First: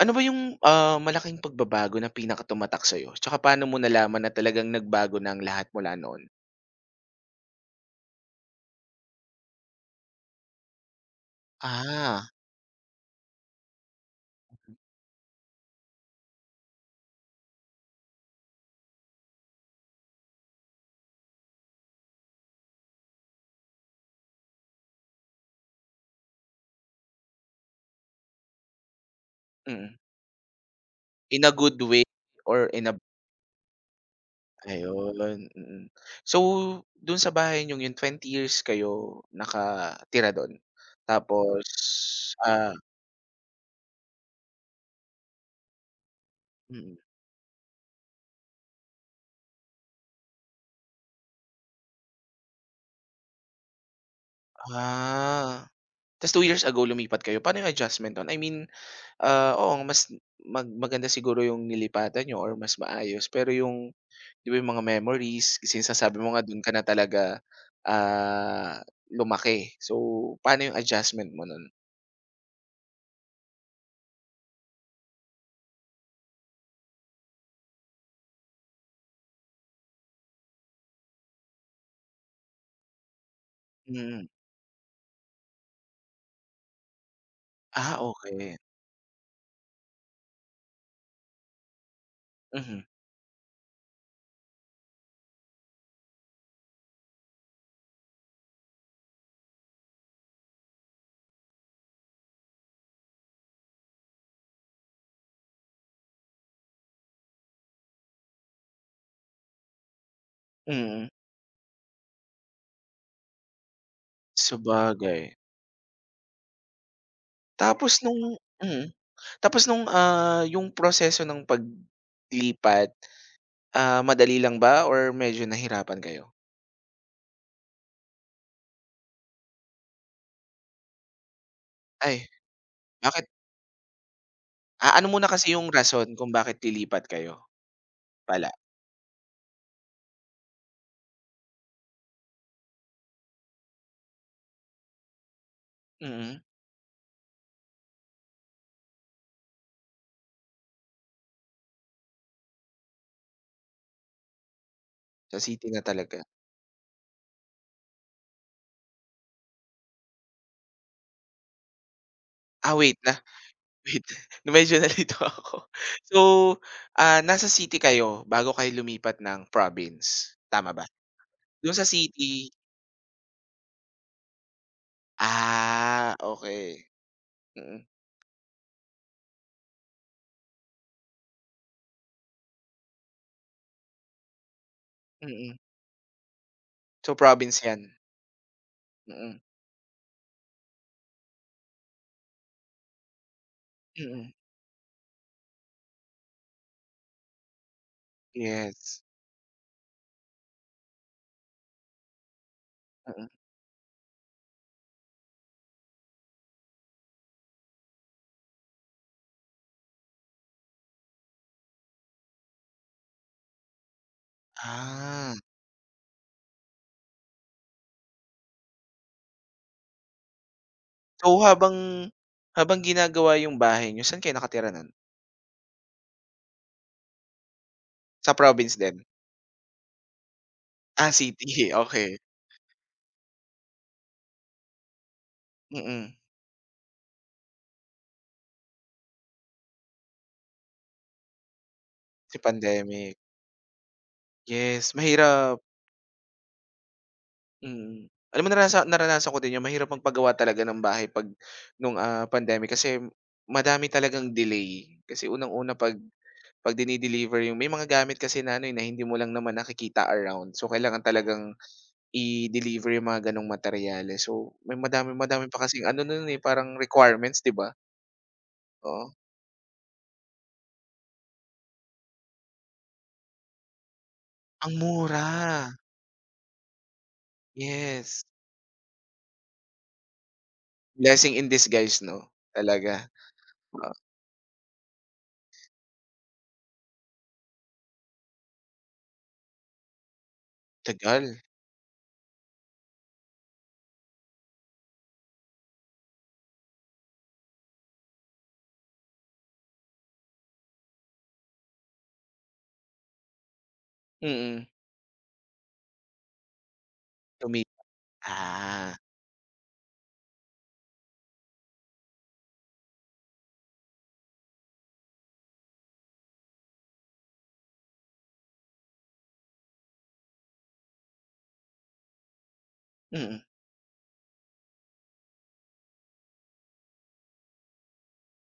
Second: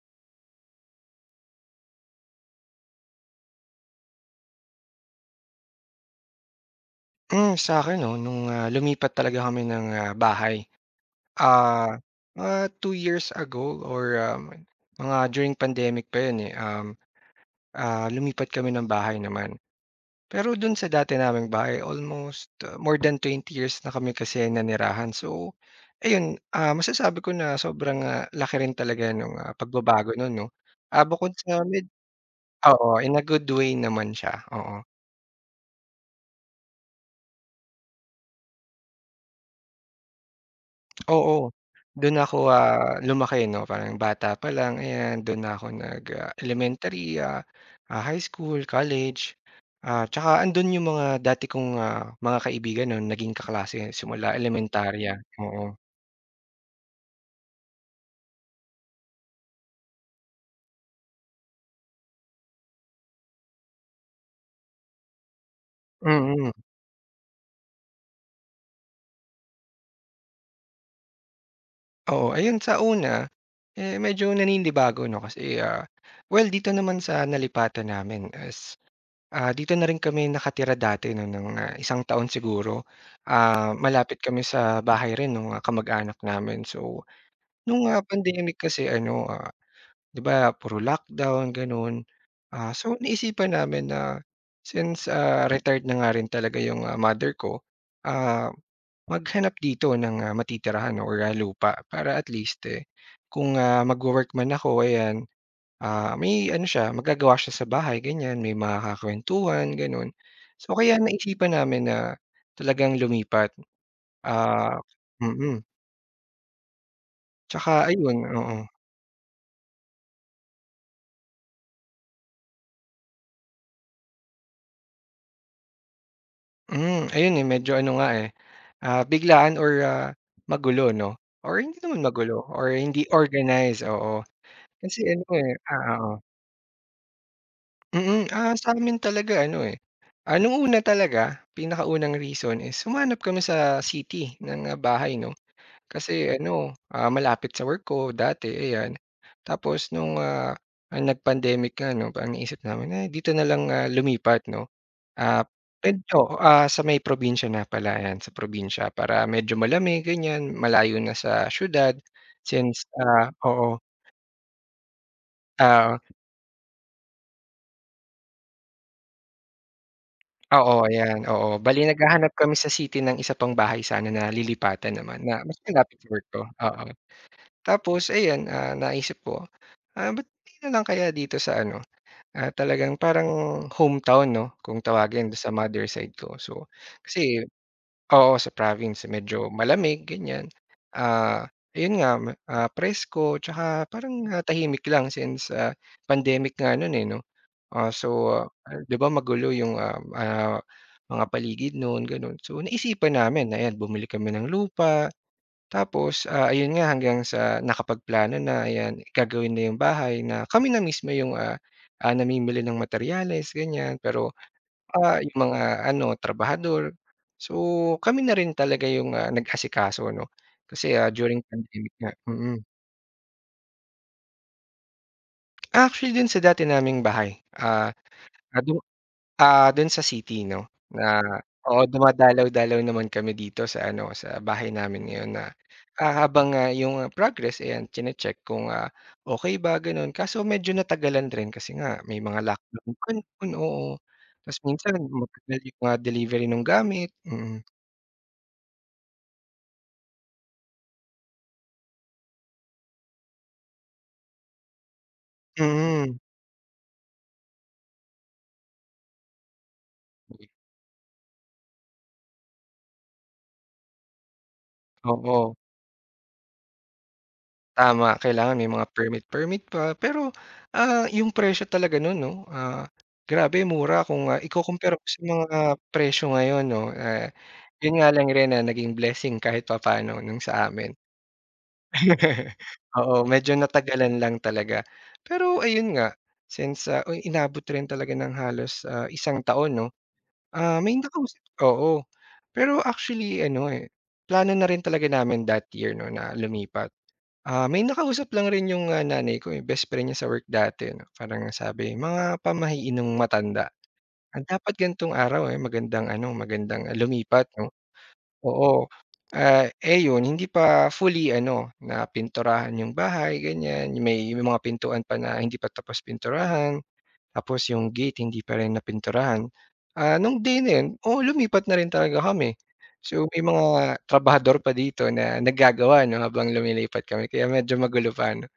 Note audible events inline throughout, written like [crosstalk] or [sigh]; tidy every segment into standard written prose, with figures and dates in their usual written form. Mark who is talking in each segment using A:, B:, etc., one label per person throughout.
A: Ano ba yung, malaking pagbabago na pinakatumatak sa'yo? Tsaka paano mo nalaman na talagang nagbago na ang lahat mula noon?
B: Sa'kin 'no, lumipat talaga kami bahay, ah,
A: Ah,
B: mga 2 years ago or mga during pandemic pa yun, eh, lumipat kami ng bahay naman. Pero dun sa dati naming bahay almost more than 20 years na kami kasi nanirahan. So ayun, masasabi ko na sobrang, laki rin talaga nung
A: mm.
B: pagbabago nun 'no. Ah, bukod
A: In a
B: sa
A: good
B: med
A: way or in a
B: Oo, in a good way naman siya, oo.
A: ayun, mm. So, dun sa bahay niyong yun, 20 years kayo nakatira dun?
B: Oo,
A: Tapos,
B: dun ako,
A: ah
B: lumaki 'no, parang bata pa lang ayan, dun na ako nag
A: mm.
B: elementary, ah, high school, college, tsaka andun yung mga dati kong, mga kaibigan 'no, naging kaklase simula elementarya,
A: Ah,
B: oo.
A: Ta's 2 years ago lumipat kayo. Paano yung adjustment nun? I mean, oo, mas maganda siguro yung nilipatan nyo or mas maayos pero yung 'Di ba yung mga memories, sinasabi mo nga
B: Mm,
A: dun ka na talaga, ah, lumaki. So, paano yung adjustment mo nun?
B: oo. Ayun sa una, eh, medyo naninibago 'no, kasi, well dito naman sa nalipatan namin is dito na rin kami nakatira dati 'no, ng isang taon siguro. Malapit
A: Mm.
B: kami sa bahay rin ng kamag-anak namin. So, nung,
A: Ah,
B: ah,
A: okey.
B: pandemic kasi ano, 'di ba puro lockdown, gano'n.
A: Mhm,
B: So naisipan namin na since, retired na nga rin talaga yung, mother ko, ah, maghanap dito ng matitirahan no, or, lupa para at least, eh, kung, magwo-work man ako, ayan. May ano siya, magagawa siya sa bahay ganyan, may makakakuwentuhan gano'n. So kaya
A: mm.
B: naisipan namin na talagang lumipat, ah
A: Sabagay.
B: mm. Tsaka
A: Tapos
B: ayun,
A: nung
B: oo.
A: mm. Tapos nung, yung proseso ng paglipat, madali lang ba or medyo nahirapan kayo?
B: Ayun, eh, medyo ano nga, eh, biglaan or magulo 'no, or hindi naman
A: Ay,
B: magulo or hindi
A: bakit?
B: organized, oo.
A: Ah,
B: Kasi
A: ano
B: ano,
A: muna kasi
B: eh
A: yung
B: ah,
A: rason
B: oo.
A: kung bakit lilipat kayo
B: Mm,
A: pala?
B: sa'min talaga ano, eh, nung una talaga, pinakaunang reason is humanap kami sa city ng bahay 'no. Kasi
A: Mm,
B: ano, malapit sa work ko dati, ayan. Tapos nung ang nag-pandemic nga 'no, parang naisip namin, "Ay dito na lang, lumipat 'no."
A: sa
B: Ah,
A: city na
B: puwed
A: talaga.
B: oo, sa may probinsya na pala, ayan, sa probinsya para medyo malamig ganyan, malayo na sa siyudad
A: Ah,
B: since,
A: wait, nasa
B: oo,
A: Wait, [laughs] medyo nalito ako.
B: ah,
A: So, nasa city kayo bago kayo lumipat ng province, tama
B: oo,
A: ba?
B: ayan, oo.
A: Do'n
B: Bale
A: sa
B: naghahanap
A: city,
B: kami sa city ng isa pang bahay sana na lilipatan naman na mas malapit sa work ko, oo.
A: okay. Mm,
B: Tapos ayan, naisip ko, ba't 'di na lang kaya dito sa ano. Talagang parang hometown 'no, kung tawagin do'n sa
A: mm.
B: mother side ko. So,
A: So,
B: kasi
A: province 'yan?
B: oo, sa province
A: Mm,
B: medyo malamig ganyan. Ah, ayun nga, presko tsaka parang,
A: mm.
B: tahimik lang since, pandemic nga no'n, eh, 'no. So, 'di
A: Yes,
B: ba magulo yung, mga paligid no'n gano'n. So, naisipan
A: mm.
B: namin ayan bumili kami ng lupa tapos, ayun nga hanggang sa nakapagplano na, ayan, gagawin na yung bahay na kami na mismo yung, namimili ng materyales ganyan, pero,
A: Ah,
B: yung mga ano trabahador. So, kami na rin talaga yung, nag-asikaso 'no, kasi, during
A: so habang
B: pandemic nga mm. mm.
A: habang ginagawa yung bahay niyo, saan kayo nakatira no'n?
B: Actually din sa dati naming bahay,
A: Sa
B: ah,
A: province din?
B: Dun sa city 'no,
A: Ah,
B: na
A: city, [laughs]
B: oo,
A: okay.
B: dumadalaw-dalaw naman kami dito sa ano, sa bahay namin ngayon na, ah,
A: Mm,
B: habang, ah, yung, progress ayan chine-check kung, okey ba ganon. Kaso medyo natagalan rin kasi nga may
A: sa
B: mga lockdown
A: pandemic.
B: ganun, oo. Tas
A: Yes,
B: minsan matagal
A: mahirap.
B: yung mga delivery nung gamit, mm.
A: Mm. Alam mo naranasan ko din yung mahirap magpagawa talaga ng bahay 'pag nung, pandemic kasi madami talagang delay. Kasi unang-una 'pag
B: Mm,
A: 'pag dine-deliver yung may mga gamit kasi na ano, eh, na hindi mo lang naman nakikita around. So, kailangan talagang i-deliver yung mga gano'ng materyales. So, may madami madami
B: oo.
A: pa kasing ano nun, eh, parang requirements, 'di ba?
B: Tama, kailangan may mga
A: Oo.
B: permit permit pa. Pero, yung presyo talaga nun 'no, grabe mura kung,
A: Ang
B: ikukumpara mo sa
A: mura,
B: mga presyo ngayon 'no. Eh, yun nga
A: yes.
B: lang rin na naging blessing kahit papaano nung sa amin.
A: Blessing in disguise 'no,
B: [laughs]
A: talaga.
B: Oo, medyo
A: Oo,
B: natagalan lang talaga. Pero ayun nga, inabot rin talaga ng halos, isang taon 'no. Ah, may
A: tagal.
B: nakausap oo. Pero actually ano, eh, plano na rin talaga namin that year 'no na lumipat. May nakausap lang rin yung, nanay ko, eh, best friend niya sa work dati 'no, parang sabi, "Mga pamahiinong matanda,
A: Mm,
B: dapat ganitong araw, eh, magandang ano, magandang lumipat
A: tumi
B: 'no." Oo,
A: ah,
B: yun hindi pa fully ano, napinturahan yung bahay ganyan, may mga pintuan pa na hindi pa tapos pinturahan, tapos yung gate hindi pa rin napinturahan. Nung day na yun, oo, lumipat na rin talaga kami. So,
A: mm.
B: may mga trabahador pa dito na naggagawa 'no, habang lumilipat kami kaya medyo magulo pa 'no.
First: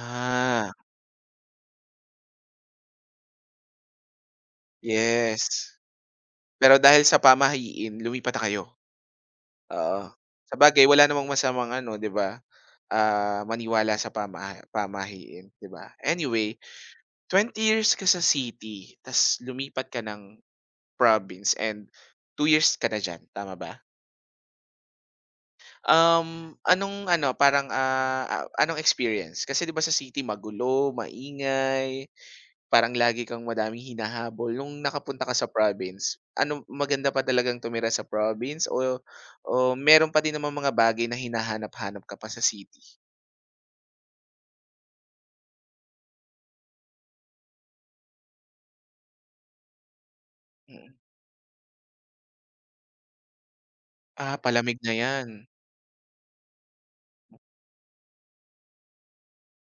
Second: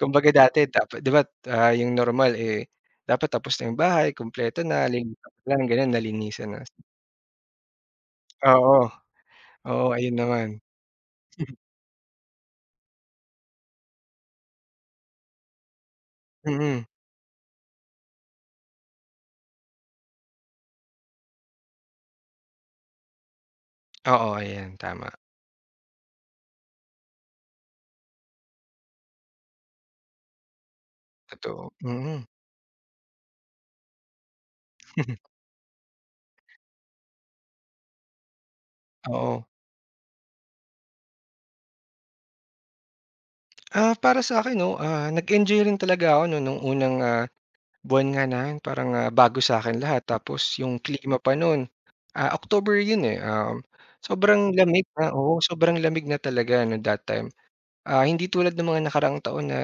B: Kumbaga dati dapat 'di ba, yung normal, eh, dapat tapos na yung bahay, kumpleto na, lilipat
A: Yes,
B: lang gano'n, nalinisan na.
A: pero dahil sa pamahiin lumipat na kayo,
B: Oo, oo,
A: oo.
B: ayun naman.
A: Sabagay wala namang masamang ano 'di ba, maniwala sa pamahiin 'di ba? Anyway,
B: Mm,
A: 20 years ka sa city ta's lumipat ka ng province and 2 years ka na diyan, tama ba?
B: oo, ayan tama,
A: Anong ano parang, anong experience? Kasi 'di ba sa city magulo,
B: totoo,
A: maingay.
B: mm.
A: Parang lagi kang madaming hinahabol. Nung nakapunta ka
B: [laughs]
A: sa province, ano maganda pa talagang tumira sa province o
B: Oo.
A: o meron pa din naman mga bagay na hinahanap-hanap ka pa sa city?
B: Para sa'kin 'no, nag-enjoy rin talaga ako 'no nung unang, buwan nga namin parang, bago sa'kin lahat tapos yung
A: Mm.
B: klima pa no'n, October 'yun, eh,
A: Ah,
B: sobrang
A: palamig
B: lamig
A: na
B: na
A: 'yan.
B: oo, sobrang lamig na talaga 'no that time. Hindi tulad ng mga nakaraang taon na,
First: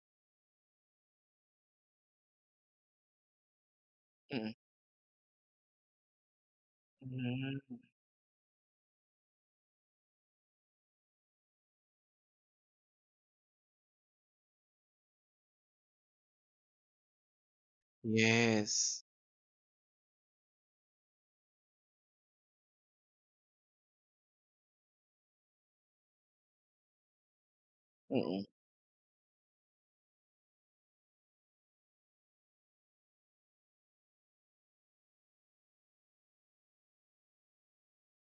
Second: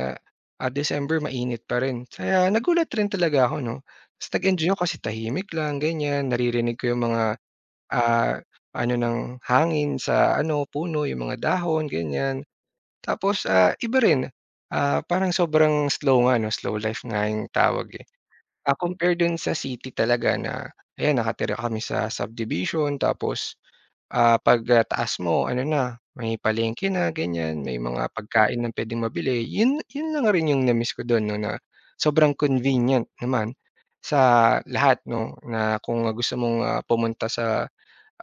B: December mainit pa rin. Kaya nagulat rin talaga ako 'no, ta's
A: Mm.
B: nag-enjoy ako kasi tahimik lang ganyan, naririnig ko yung mga,
A: Hmm,
B: ah, ano ng hangin sa ano, puno, yung mga dahon ganyan. Tapos, iba rin, parang sobrang slow nga 'no, slow life nga yung tawag, eh.
A: yes.
B: Compare dun sa city talaga na ayan nakatira kami sa subdivision tapos. Pagtaas mo ano na, may palengke na ganyan, may mga
A: Mm,
B: pagkain ng puwedeng mabili. Yun yun lang rin yung na-miss ko dun 'no na sobrang convenient naman sa lahat 'no, na kung gusto mong, pumunta sa,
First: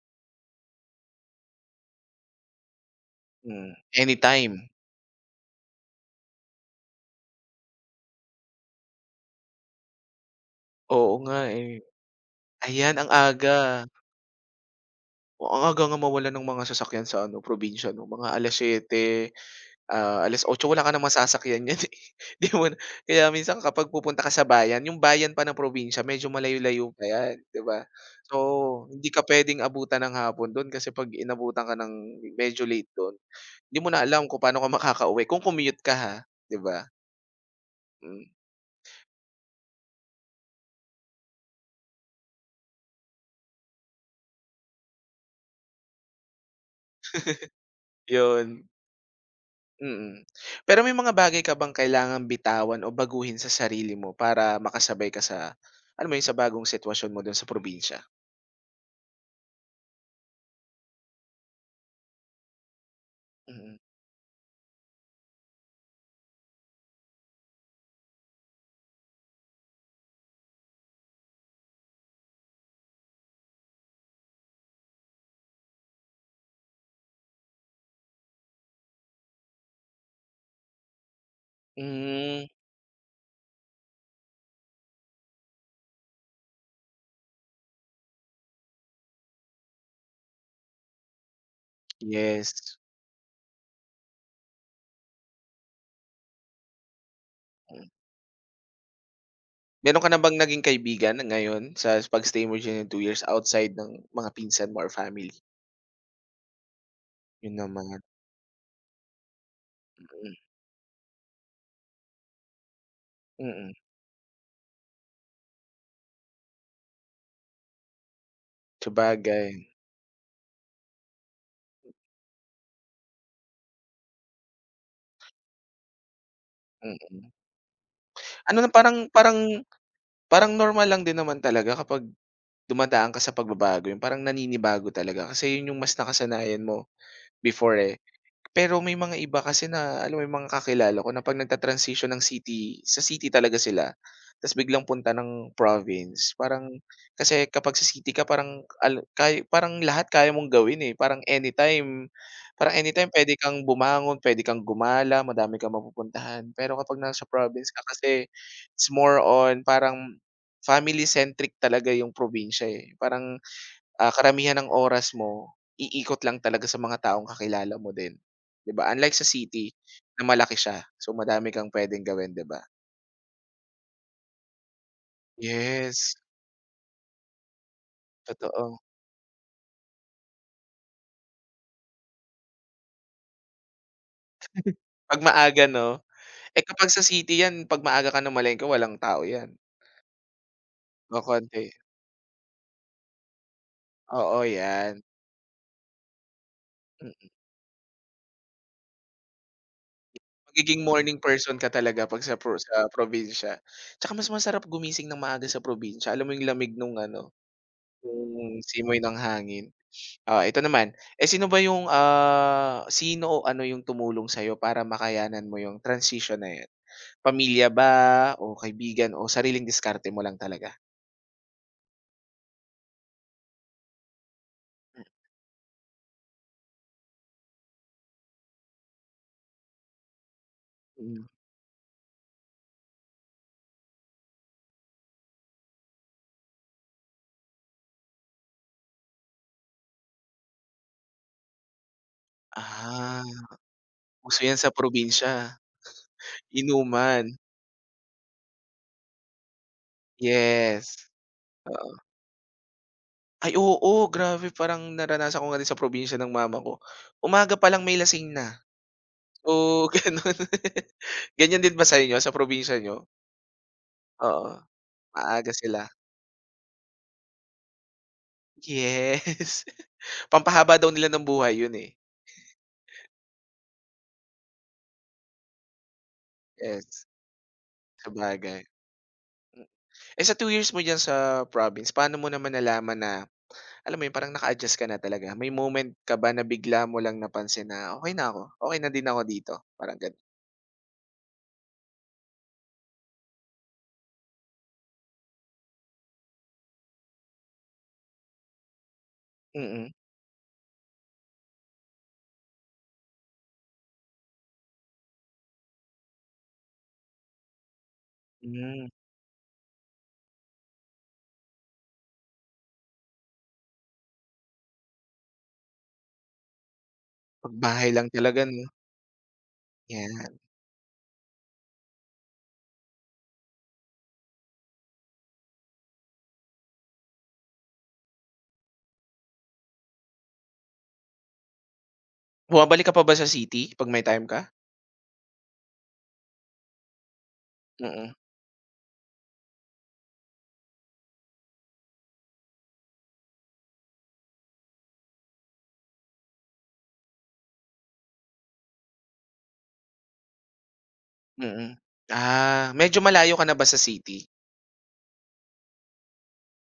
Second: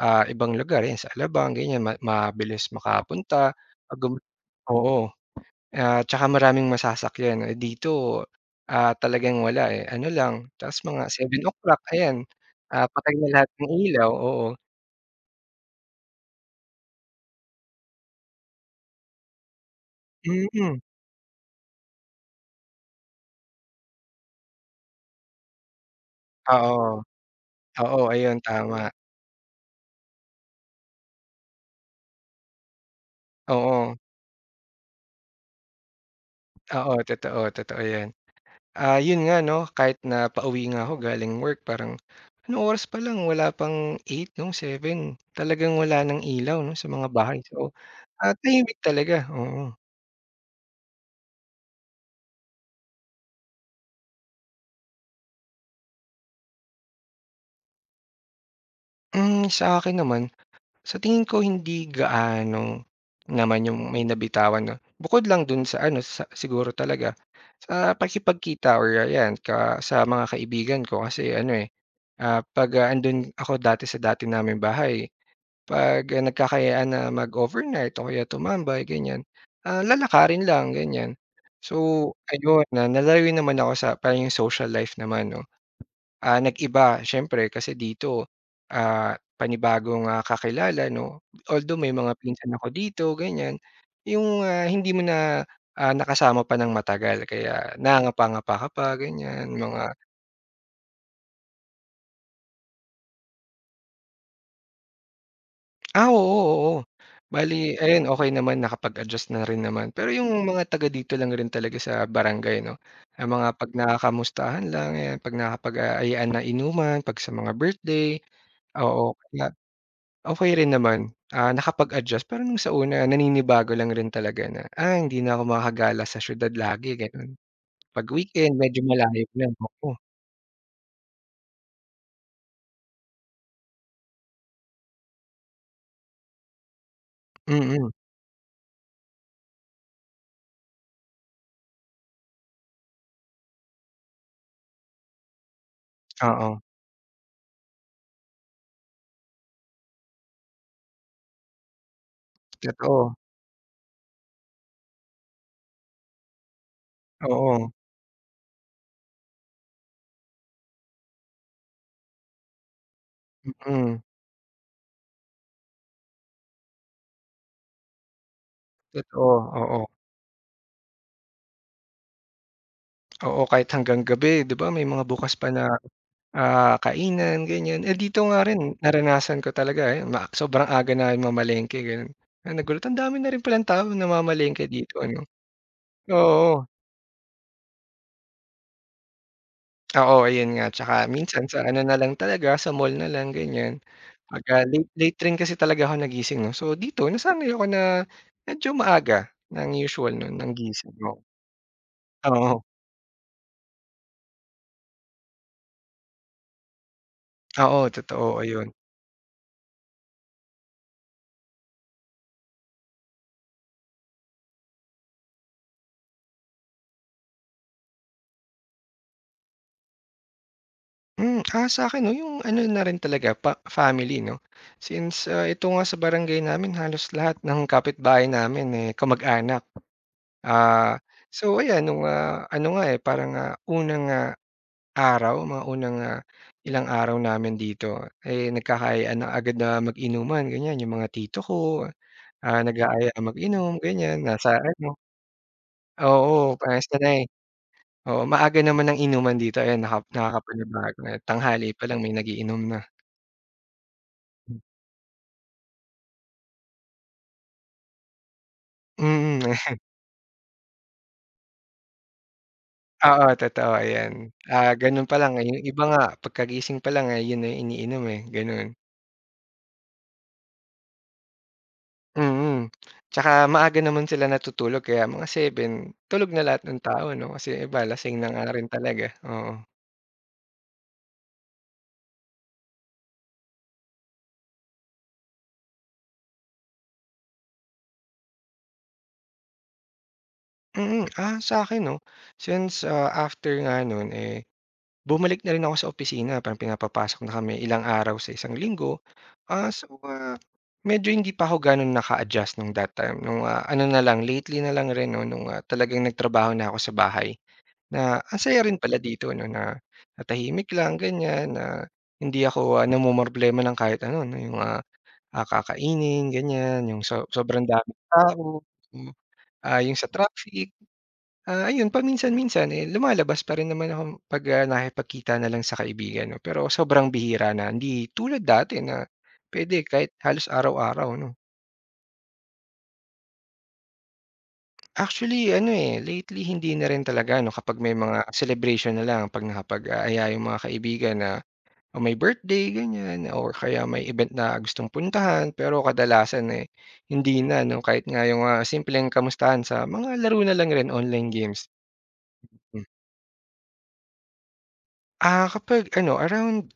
B: ibang lugar, yan sa Alabang ganyan ma mabilis makapunta.
A: hmm.
B: Pag gum
A: Anytime.
B: oo, at tsaka maraming masasakyan. Eh, dito, talagang wala, eh, ano lang ta's mga
A: Oo nga,
B: seven
A: eh.
B: o'clock ayan,
A: Ayan, ang
B: patay na lahat ng
A: aga.
B: ilaw, oo.
A: Oh, ang aga nga mawalan ng mga sasakyan sa ano, probinsya 'no, mga 7:00. 8:00
B: Mm,
A: wala ka ng masasakyan niyan, eh. [laughs] 'Di mo na kaya minsan kapag pupunta ka sa bayan, yung bayan pa ng probinsya medyo
B: oo.
A: malayo-layo pa 'yan, 'di ba?
B: Oo, ayun tama.
A: So, hindi ka puwedeng abutan ng hapon do'n kasi 'pag inabutan ka ng medyo late do'n, hindi mo
B: Oo,
A: na alam kung paano ka makakauwi kung commute ka, ha, 'di ba?
B: oo, totoo, totoo 'yan.
A: Hmm,
B: 'Yun nga 'no, kahit na pauwi nga ako galing work parang anong oras pa lang wala pang 8 'no, 7 talagang wala ng ilaw 'no, sa mga bahay. So,
A: 'yun,
B: tahimik talaga, oo.
A: mm. Pero may mga bagay ka bang kailangan bitawan o baguhin sa sarili mo para makasabay ka sa, alam mo 'yun, sa bagong sitwasyon mo do'n sa probinsya?
B: Sa'kin naman sa tingin ko hindi gaano naman
A: Mm.
B: yung may nabitawan 'no. Bukod lang dun sa ano, sa siguro talaga sa pakikipagkita or ayan ka sa mga kaibigan ko kasi ano, eh, 'pag, andun ako dati sa dati naming bahay, 'pag, nagkakayaan na mag-overnight o kaya tumambay ganyan, lalakarin lang ganyan. So
A: Hmm,
B: ayun, na nadalaw naman ako sa parang yung social life naman 'no. Nag-iba siyempre kasi dito, panibagong, kakilala 'no. Although may mga pinsan ako
A: yes.
B: dito ganyan, yung, hindi mo na, nakasama pa ng matagal kaya nangangapa-ngapa ka pa ganyan mga
A: Meron ka na bang naging kaibigan na ngayon sa pag-stay mo diyan ng 2 years outside ng mga pinsan mo or family?
B: oo, oo.
A: Yun
B: Bale
A: naman,
B: ayun okey naman nakapag-adjust na rin naman. Pero
A: mm,
B: yung mga taga dito lang rin talaga sa barangay 'no, ang mga 'pag
A: mm.
B: nakakamustahan lang, ayan, 'pag nakapag-aayaan na inuman, 'pag sa mga birthday, oo,
A: Sabagay,
B: kaya okey rin naman, nakapag-adjust pero nung sa una naninibago lang rin talaga na, hindi na ako makakagala sa siyudad
A: mm.
B: lagi
A: mm.
B: gano'n. 'Pag weekend
A: Ano na
B: medyo
A: parang
B: malayo na,
A: parang
B: oo,
A: parang normal lang din naman talaga kapag dumadaan ka sa pagbabago, yung parang naninibago talaga kasi yun yung mas nakasanayan mo before,
B: mm,
A: eh. Pero may mga iba kasi na alam mo may mga kakilala ko na 'pag nagta-transition ng city sa city talaga sila, ta's biglang punta ng province.
B: oo,
A: Parang kasi kapag sa city ka parang al kay parang lahat kaya mong gawin, eh, parang anytime
B: totoo,
A: pwede kang bumangon, pwede kang gumala, madami kang mapupuntahan. Pero kapag nasa
B: oo,
A: province ka kasi it's more on parang family centric talaga yung probinsya, eh. Parang
B: mm,
A: karamihan ng oras mo iikot lang talaga sa mga taong kakilala mo din, 'di ba? Unlike sa
B: totoo,
A: city
B: oo,
A: na malaki siya, so madami kang pwedeng gawin, 'di ba?
B: oo, kahit hanggang gabi 'di ba may mga bukas pa na,
A: Yes,
B: kainan ganyan. Eh, dito nga rin
A: totoo.
B: naranasan ko talaga, eh, sobrang aga namin mamalengke gano'n, nagulat ang dami na rin palang tao namamalengke dito
A: 'Pag
B: ano,
A: maaga 'no? Eh,
B: oo.
A: kapag sa city 'yan 'pag maaga ka namalengke walang tao 'yan
B: Oo, ayun nga. Tsaka
A: o
B: minsan
A: konti.
B: sa ano na lang talaga, sa mall na lang, ganyan.
A: Oo,
B: Pagka late
A: 'yan.
B: late rin kasi talaga ako nagising 'no. So dito,
A: Mm,
B: nasanay ako na medyo maaga ng usual 'no, ng
A: magiging
B: gising
A: morning
B: ko.
A: person ka talaga 'pag sa pro
B: Oo,
A: sa probinsya. Tsaka mas masarap gumising ng maaga sa probinsya, alam mo yung lamig nung ano,
B: oo, totoo,
A: yung
B: ayun.
A: simoy ng hangin. Oh, ito naman. Eh, sino ba yung, sino o ano yung tumulong sa'yo para makayanan mo yung transition na 'yan? Pamilya ba o kaibigan o sariling diskarte mo lang talaga?
B: Sa'kin 'no, yung ano na rin talaga, pa family 'no. Since, ito nga sa barangay namin halos lahat ng kapitbahay namin, eh, kamag-anak. Ah,
A: Mm.
B: so ayan, ano nga, eh, parang, unang araw, mga unang, ilang araw namin dito, eh, nagkakaayaan na agad na mag-inuman ganyan, yung mga tito ko, Mm. nag-aaya
A: Ah,
B: mag-inom ganyan,
A: uso 'yan
B: nasa
A: sa
B: ano
A: probinsya,
B: oo, parang sanay.
A: inuman.
B: Oo, maaga naman ang inuman dito ayan
A: Yes,
B: nakakapanibago na tanghali pa
A: oo.
B: lang may nagiinom na.
A: Ay, oo, grabe parang naranasan ko nga din sa probinsya ng mama ko. Umaga pa lang may lasing na.
B: Mm, [laughs]
A: Oo, [laughs] gano'n. Ganyan din ba sa inyo, sa probinsya niyo?
B: oo totoo yan.
A: Oo,
B: Ganun pa lang, eh,
A: maaga
B: yung
A: sila.
B: iba nga pagkagising pa lang, eh, yun na yung iniinom, eh, ganun.
A: Yes. [laughs] Pampahaba daw nila ng buhay yun, eh.
B: Mm. Tsaka maaga naman sila natutulog kaya mga 7 tulog na lahat ng
A: Yes,
B: tao 'no, kasi yung iba lasing na nga
A: sabagay.
B: rin talaga, oo.
A: Hmm. Eh, sa 2 years mo diyan sa province, paano mo naman nalaman na, alam mo yun, parang naka-adjust ka na talaga? May moment ka ba na bigla mo lang napansin na, "Okay na ako, okay na din ako dito," parang ganun?
B: Sa'kin 'no, since, after nga nun, eh, bumalik na rin ako sa opisina parang pinapapasok na kami ilang araw sa isang linggo. Ah,
A: Mm-mm.
B: so,
A: Mm.
B: ah, medyo hindi pa ako gano'n naka-adjust nung that time, ano na lang lately na lang rin 'no, talagang nagtrabaho na ako sa bahay. Na ang saya rin
A: Hmm,
B: pala dito 'no, na na tahimik lang ganyan, na hindi ako, namomroblema ng kahit ano 'no, yung, kakainin ganyan, yung so sobrang
A: pagbahay
B: daming
A: lang talaga
B: tao,
A: 'no?
B: hmm, yung sa
A: Yeah.
B: traffic. Ayun paminsan-minsan, eh, lumalabas pa rin naman ako 'pag, nakikipagkita na lang sa kaibigan 'no, pero sobrang bihira na, hindi tulad dati na puwede kahit halos araw-araw 'no.
A: Bumabalik ka pa ba sa city 'pag may time ka?
B: Actually ano, eh, lately hindi na rin talaga 'no, kapag may
A: Mm,
B: mga celebration na lang, 'pag nakapag-aaya yung mga kaibigan na o may birthday ganyan or kaya may event na gustong puntahan pero kadalasan, eh, hindi na 'no kahit nga yung, simpleng kamustahan sa mga laro na lang rin online games.
A: mm. Ah,
B: Hmm.
A: medyo malayo ka na ba sa city?
B: Kapag ano around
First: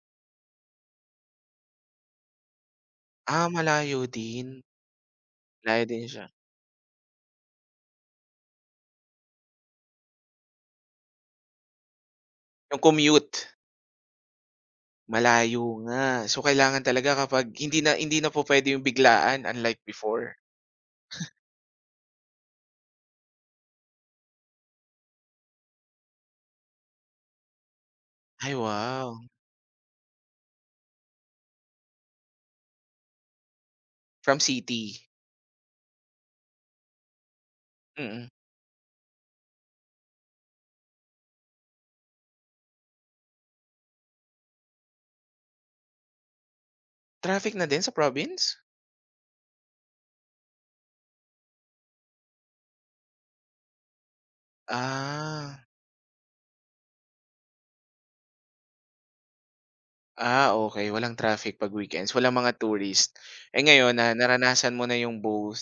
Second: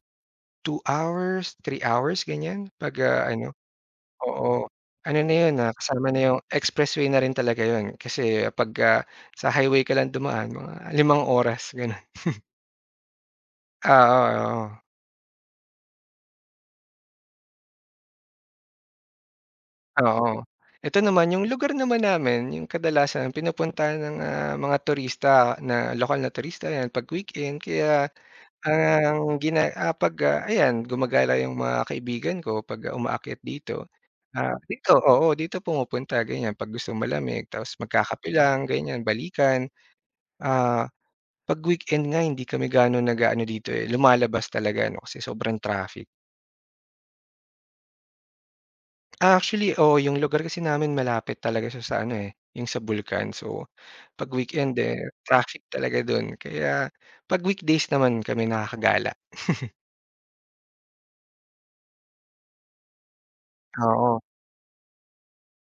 B: 2 hours, 3 hours ganyan pag,
A: Ah,
B: ano
A: malayo din.
B: oo. Ano na yun,
A: Malayo din
B: kasama na
A: siya.
B: yung expressway na rin talaga yun kasi pagka sa highway ka lang dumaan mga 5 oras ganun.
A: Yung commute.
B: Oo, oo.
A: Malayo nga. So, kailangan talaga kapag hindi na pupuwede yung biglaan unlike before.
B: Oo. Ito naman, yung lugar naman namin, yung kadalasan pinupuntahan ng, mga turista na lokal na turista, 'yan 'pag weekend. Kaya
A: Ay, wow.
B: 'pag, ayan, gumagala yung mga kaibigan ko 'pag umaakyat dito.
A: From
B: Dito,
A: city?
B: oo, dito pumupunta, ganyan. 'Pag gusto malamig tapos
A: Mm.
B: magkakape lang, ganyan, balikan. Ah, 'Pag weekend nga hindi kami ganon nag-aano dito, eh, lumalabas talaga 'no, kasi sobrang traffic.
A: Traffic na din sa province?
B: Actually, oh yung lugar kasi namin malapit talaga siya sa ano, eh, yung sa bulkan. So 'pag weekend, eh, traffic
A: Ah.
B: talaga dun kaya 'pag weekdays naman kami nakakagala.
A: Ah, okey. Walang traffic 'pag weekends, walang mga tourist. Eh, ngayon na
B: Oo,
A: naranasan mo na yung both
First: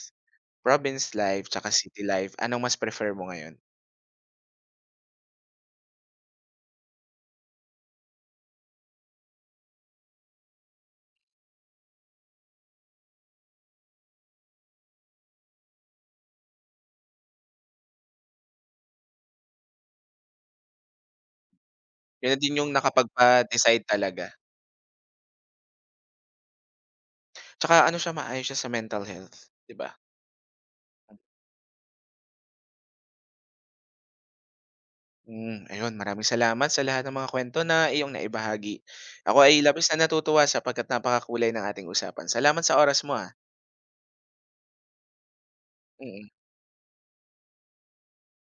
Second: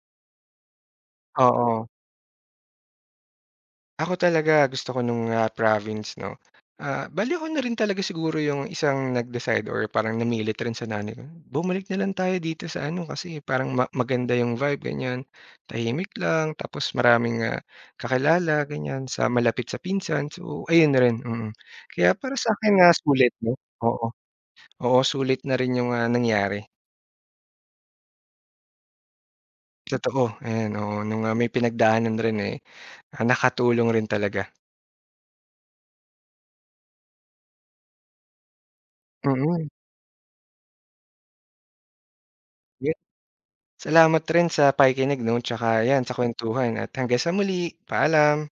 A: province life tsaka
B: oo.
A: city life, anong mas prefer mo ngayon?
B: Ako talaga gusto ko nung, province 'no, bale ako na rin talaga siguro yung isang nag-decide or parang namilit rin sa nanay ko, "Bumalik na lang tayo dito sa ano kasi parang maganda yung vibe," ganyan. Tahimik lang tapos maraming, kakilala ganyan sa malapit sa pinsan. So, ayun rin, mm. Kaya
A: Yun
B: para
A: na din yung
B: sa'kin, sulit 'no,
A: nakapagpa-decide
B: oo.
A: talaga.
B: Oo, sulit na rin yung, nangyari.
A: Tsaka ano siya, maayos siya sa mental health, 'di ba?
B: Totoo, ayan, oo, nung, may pinagdaanan rin, eh, nakatulong rin talaga.
A: Hmm, ayun maraming salamat sa lahat ng mga kwento na iyong naibahagi. Ako ay
B: Mm,
A: labis na natutuwa sapagkat napakakulay ng ating usapan. Salamat sa
B: yun,
A: oras mo, ah.
B: salamat rin sa pakikinig 'no, 'tsaka yan sa
A: Mm.
B: kuwentuhan at hanggang sa muli, paalam.